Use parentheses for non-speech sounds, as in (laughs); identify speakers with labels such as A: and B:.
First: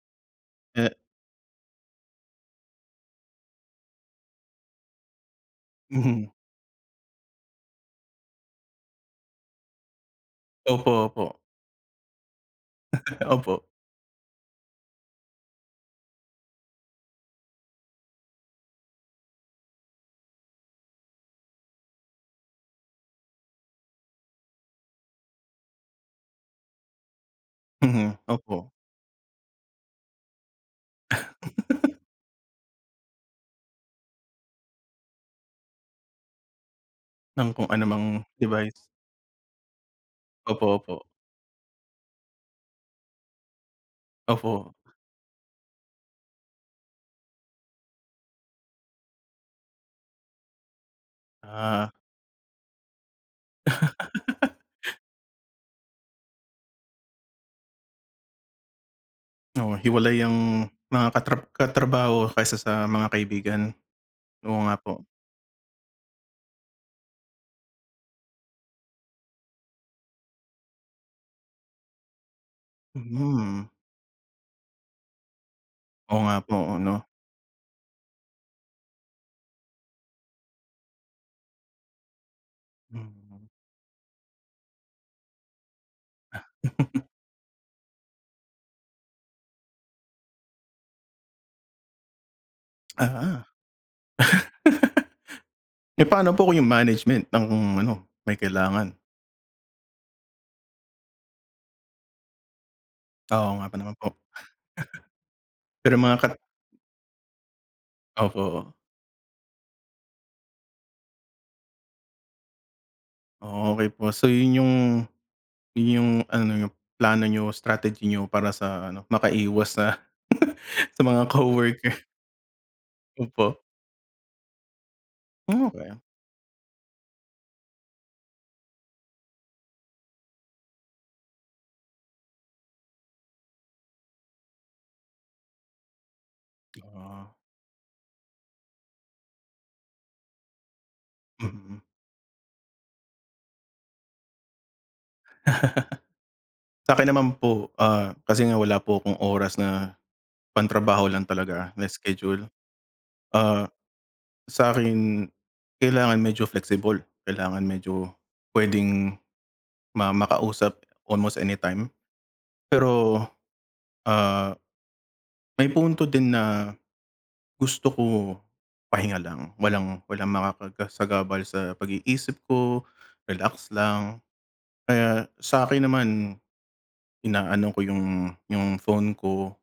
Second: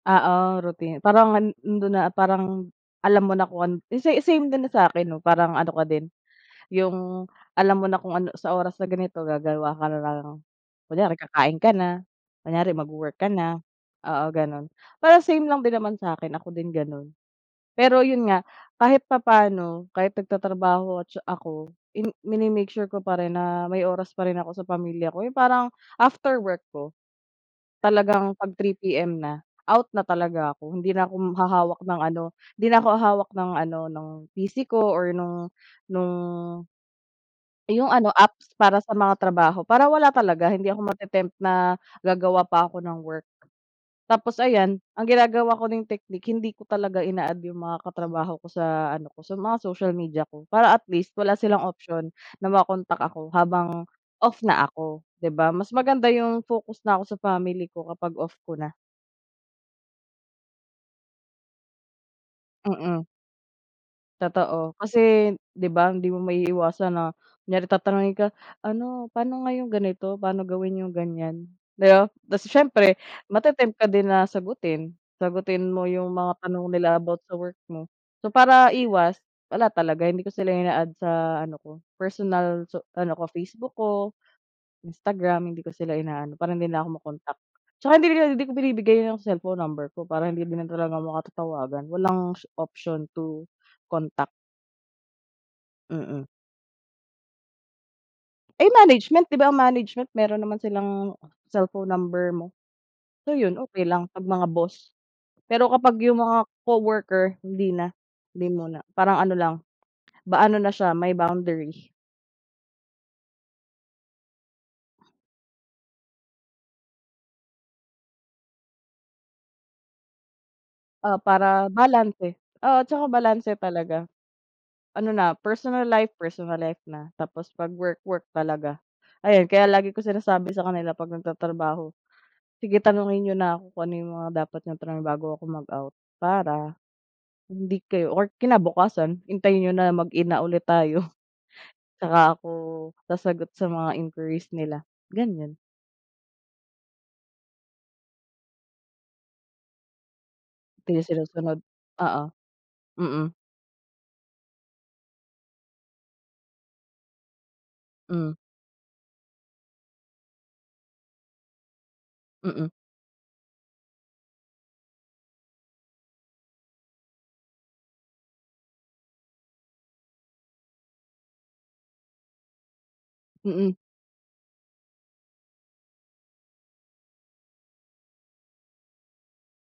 A: Oo,
B: Eh
A: routine. Parang an andun na, parang alam mo na kung an sa same din na sa akin 'no, parang ano ka din,
B: Mhm.
A: yung alam mo na kung ano sa oras na ganito gagawa ka na lang
B: Opo,
A: kunyari
B: opo.
A: kakain ka na, kunyari magwo-work
B: (chuckles)
A: ka na,
B: Opo.
A: oo, ganun. Parang same lang din naman sa'kin, ako din ganun. Pero yun nga, kahit papa'no kahit nagtatrabaho ako mini-make sure ko pa rin na may oras pa rin ako sa pamilya ko. Yung parang after work ko,
B: Mhm,
A: talagang 'pag
B: opo.
A: 3:00 PM na, out na talaga ako, hindi na ako m hahawak
B: (giggles)
A: ng ano, hindi na ako hahawak ng ano, ng PC ko or nung nung
B: Ng kung
A: yung ano,
B: anumang
A: apps
B: device.
A: para sa mga trabaho para wala talaga,
B: Opo,
A: hindi ako
B: opo.
A: mate-tempt na gagawa pa ako ng work. Tapos
B: Opo.
A: ayan, ang ginagawa ko ring technique, hindi ko talaga ina-add yung mga katrabaho ko sa ano ko, sa mga social media ko para at least wala silang
B: Ah.
A: option na ma-contact ako habang off
B: (laughs)
A: na ako. Di ba mas maganda yung focus na ako sa family ko kapag off ko na.
B: Oh, hiwalay ang mga katra katrabaho kaysa sa
A: Mm.
B: mga kaibigan. Oo
A: Totoo.
B: nga po.
A: Kasi di ba hindi mo maiiwasan na, kunyari tatanungin ka, "Ano, pa'no nga yung ganito, paano gawin yung ganyan," di ba? Kasi siyempre
B: Mhm.
A: mate-temp ka din na sagutin, sagutin mo yung
B: Oo
A: mga
B: nga po.
A: tanong
B: Oo,
A: nila
B: 'no.
A: about sa work mo. So, para iwas, wala talaga hindi ko sila ina-add sa ano ko, personal so ano ko,
B: Hmm.
A: Facebook ko, Instagram, hindi ko sila ina-add para hindi nila ako
B: (chuckles)
A: ma-contact. Tsaka hindi rin hindi ko binibigay yung cellphone number ko para hindi na talaga maka tatawagan. Walang option to
B: Aha.
A: contact.
B: (laughs) Eh,
A: Mm.
B: paano po kung yung management ang ano, may
A: Eh,
B: kailangan?
A: management, di ba ang management meron naman silang cellphone number mo. So,
B: Oo
A: yun
B: nga pa
A: okey
B: naman
A: lang
B: po.
A: pag mga boss.
B: (chuckles)
A: Pero kapag
B: Pero mga
A: yung
B: kat
A: mga coworker hindi na,
B: Opo,
A: hindi
B: oh.
A: muna parang ano lang, ba ano na siya, may boundary.
B: Okey po. So, yun yung yun yung ano, yung plano niyo, strategy niyo para sa ano, makaiwas sa (giggles) sa
A: Ah,
B: mga
A: para
B: coworker.
A: balanse. Oo, tsaka balanse
B: Opo.
A: talaga. Ano na, personal
B: Okey.
A: life, personal life na. Tapos 'pag work, work talaga. Ayan, kaya lagi kong sinasabi sa kanila 'pag nagtatrabaho, "Sige, tanungin niyo na ko kung ano mga dapat niyong tanungin bago ako mag-out para
B: Ah.
A: hindi kayo or kinabukasan hintayin niyo na mag-in na ulit tayo."
B: Mhm.
A: (chuckles) Tsaka ako sasagot sa mga inquiries nila, ganyan.
B: (laughs) Sa'kin naman po, ah, kasi nga wala po akong oras na
A: Hindi
B: pangtrabaho lang
A: sinusunod?
B: talaga na
A: Oo,
B: schedule.
A: mm.
B: Ah, sa'kin kailangan medyo flexible, kailangan medyo
A: Hmm.
B: puwedeng ma makausap almost anytime.
A: Mm.
B: Pero, ah, may punto din na gusto ko pahinga lang, walang, walang makakasagabal sa pag-iisip ko, relax
A: Mm.
B: lang. Kaya sakin naman, inaano ko yung yung phone ko.